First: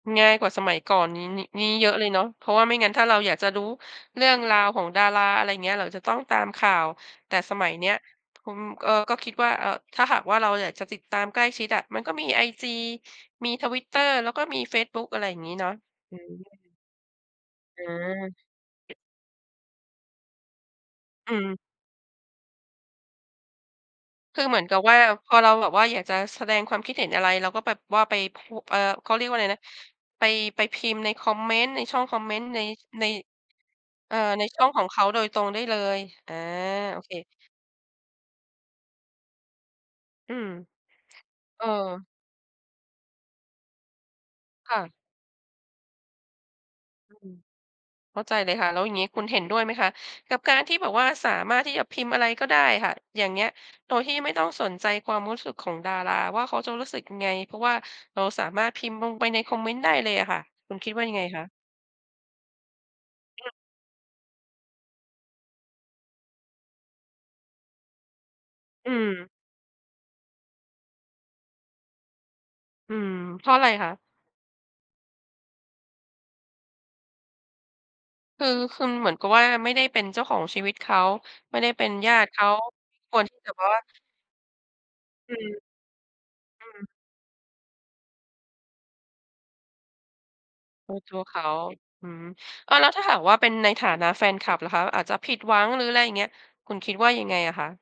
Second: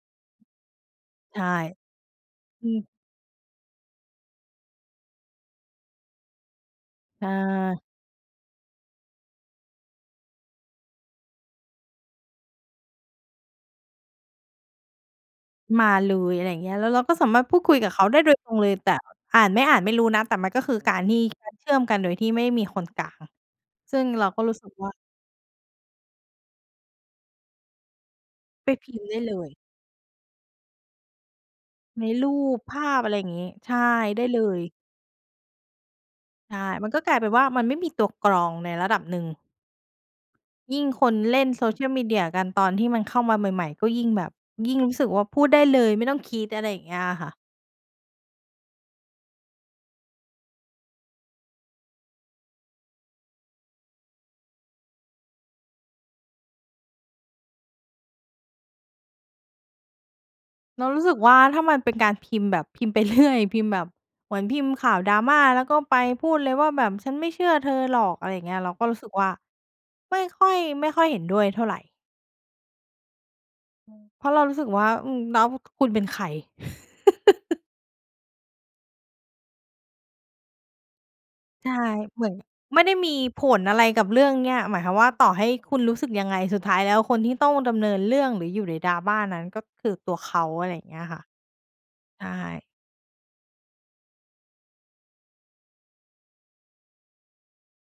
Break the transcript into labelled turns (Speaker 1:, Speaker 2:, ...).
Speaker 1: ง่ายกว่าสมัยก่อนนี้
Speaker 2: ใช
Speaker 1: นิ
Speaker 2: ่
Speaker 1: นี้เยอะเลยเนาะ เพราะว่า
Speaker 2: อื
Speaker 1: ไม่
Speaker 2: อ
Speaker 1: งั้นถ้าเราอยากจะรู้เรื่องราวของดารา อะไรอย่างเงี้ย เราจะต้องตามข่าว
Speaker 2: อ
Speaker 1: แต่สมัย
Speaker 2: า
Speaker 1: เนี้ย ทุ่ม เออ ก็คิดว่า เอ่อ ถ้าหากว่าเราอยากจะติดตามใกล้ชิดอะ มันก็มีไอจี มี Twitter แล้วก็มีเฟซบุ๊ก อะไรอย่างงี้เนาะ
Speaker 2: มาเล
Speaker 1: อื
Speaker 2: ย อะไรอย
Speaker 1: อ
Speaker 2: ่างเงี้ย แล้วเราก็สามารถพูดคุย
Speaker 1: อ
Speaker 2: กับเขาได้โดยตรงเลย แต่
Speaker 1: า
Speaker 2: อ่านไม่อ่านไม่รู้นะ แต่มันก็คือการที่
Speaker 1: อื
Speaker 2: กา
Speaker 1: ม
Speaker 2: รเชื่อมกันโดยที่ไม่มีคนกลาง ซึ่งเรา
Speaker 1: ค
Speaker 2: ก็
Speaker 1: ือ
Speaker 2: ร
Speaker 1: เ
Speaker 2: ู้
Speaker 1: หมือ
Speaker 2: สึ
Speaker 1: น
Speaker 2: ก
Speaker 1: กับ
Speaker 2: ว่า
Speaker 1: ว่า พอเราแบบว่าอยากจะแสดงความคิดเห็นอะไร เราก็แบบว่าไปโพ
Speaker 2: ไป
Speaker 1: เอ่อ
Speaker 2: พิมพ
Speaker 1: เข
Speaker 2: ์ไ
Speaker 1: า
Speaker 2: ด้
Speaker 1: เรียก
Speaker 2: เ
Speaker 1: ว
Speaker 2: ล
Speaker 1: ่าอะไร
Speaker 2: ย
Speaker 1: นะ ไป ไปพิมพ์ในคอมเมนต์ ในช่อ
Speaker 2: ใ
Speaker 1: ง
Speaker 2: น
Speaker 1: คอม
Speaker 2: ร
Speaker 1: เม
Speaker 2: ู
Speaker 1: นต์ ใ
Speaker 2: ป
Speaker 1: น
Speaker 2: ภาพ
Speaker 1: ใน
Speaker 2: อะไรอย่างงี้ ใช่
Speaker 1: เอ่อ
Speaker 2: ได้เล
Speaker 1: ในช
Speaker 2: ย
Speaker 1: ่องของเขาโดยตรงได้เลย อา
Speaker 2: ใช่ มัน
Speaker 1: โ
Speaker 2: ก
Speaker 1: อ
Speaker 2: ็
Speaker 1: เ
Speaker 2: ก
Speaker 1: ค
Speaker 2: ลายเป็นว่า มันไม่มีตัวกรองในระดับหนึ่ง
Speaker 1: อืม
Speaker 2: ยิ่งคนเล่น
Speaker 1: เออ
Speaker 2: social media กัน ตอนที่มันเข้ามาใหม่ ๆ ก็ยิ่งแบบ ย
Speaker 1: ค
Speaker 2: ิ่
Speaker 1: ่
Speaker 2: งร
Speaker 1: ะ
Speaker 2: ู้สึกว่าพูดได้เลย ไม่ต้องคิด อะไรอย่างเงี้ยอะ
Speaker 1: อ
Speaker 2: ค
Speaker 1: ื
Speaker 2: ่ะ
Speaker 1: ม เข้าใจเลยค่ะ แล้วอย่างงี้คุณเห็นด้วยไหมคะกับการที่แบบว่าสามารถที่จะพิมพ์อะไรก็ได้อะค่ะ อย่างเงี้ย โดยที่ไม่ต้องสนใจความรู้สึกของดาราว่าเขาจะรู้สึกยังไง เพราะว่าเราสามารถพิมพ์ลงไปในคอมเมนต์ได้เลยอะค่ะ คุณ
Speaker 2: เรา
Speaker 1: คิด
Speaker 2: ร
Speaker 1: ว
Speaker 2: ู
Speaker 1: ่
Speaker 2: ้
Speaker 1: า
Speaker 2: ส
Speaker 1: ยั
Speaker 2: ึ
Speaker 1: ง
Speaker 2: ก
Speaker 1: ไง
Speaker 2: ว่า
Speaker 1: คะ?
Speaker 2: ถ้ามันเป็นการพิมพ์ แบบพิมพ์ไป เรื่อย พิมพ์แบบ เหมือนพิมพ์ข่าว drama แล้วก็ไปพูดเลยว่าแบบ "ฉันไม่เชื่อเธอหรอก" อะไรอย่างเงี้ย เราก็
Speaker 1: อื
Speaker 2: รู้สึก
Speaker 1: ม
Speaker 2: ว่าไม่ค่อย ไม่ค่อยเห็นด้วยเท่าไร
Speaker 1: อืม เพราะอะไรค
Speaker 2: อ
Speaker 1: ะ?
Speaker 2: ือ เพราะเรารู้สึกว่า อืม แล้ว คุณเป็นใคร?
Speaker 1: คือคุณเหมือนกับว่าไม่ได้เป็นเจ้าของชีวิตเขา ไม่ไ
Speaker 2: ใช
Speaker 1: ด้
Speaker 2: ่
Speaker 1: เป็นญา
Speaker 2: เหม
Speaker 1: ต
Speaker 2: ื
Speaker 1: ิ
Speaker 2: อน
Speaker 1: เขา
Speaker 2: ไม่ได
Speaker 1: ไ
Speaker 2: ้
Speaker 1: ม่
Speaker 2: มี
Speaker 1: ควรที
Speaker 2: ผ
Speaker 1: ่จะแบ
Speaker 2: ล
Speaker 1: บว่
Speaker 2: อะไร
Speaker 1: า
Speaker 2: กับเรื่องเนี้ย หมายความว่าต่อ
Speaker 1: อื
Speaker 2: ให้
Speaker 1: ม
Speaker 2: คุณรู้สึกยังไง สุด
Speaker 1: อ
Speaker 2: ท้า
Speaker 1: ื
Speaker 2: ย
Speaker 1: ม
Speaker 2: แล้วคนที่ต้องดำเนินเรื่อง หรืออยู่ใน drama นั้น ก็คือตัวเขา อะไรอย่าง
Speaker 1: เป
Speaker 2: เ
Speaker 1: ิ
Speaker 2: งี้
Speaker 1: ด
Speaker 2: ย
Speaker 1: ตั
Speaker 2: ค่
Speaker 1: ว
Speaker 2: ะ
Speaker 1: เขา อื
Speaker 2: ใช
Speaker 1: อ
Speaker 2: ่
Speaker 1: เออ แล้วถ้าหากว่าเป็นในฐานะแฟนคลับล่ะคะ อาจจะผิดหวัง หรืออะไรอย่างเงี้ย คุณคิดว่ายังไงอะคะ?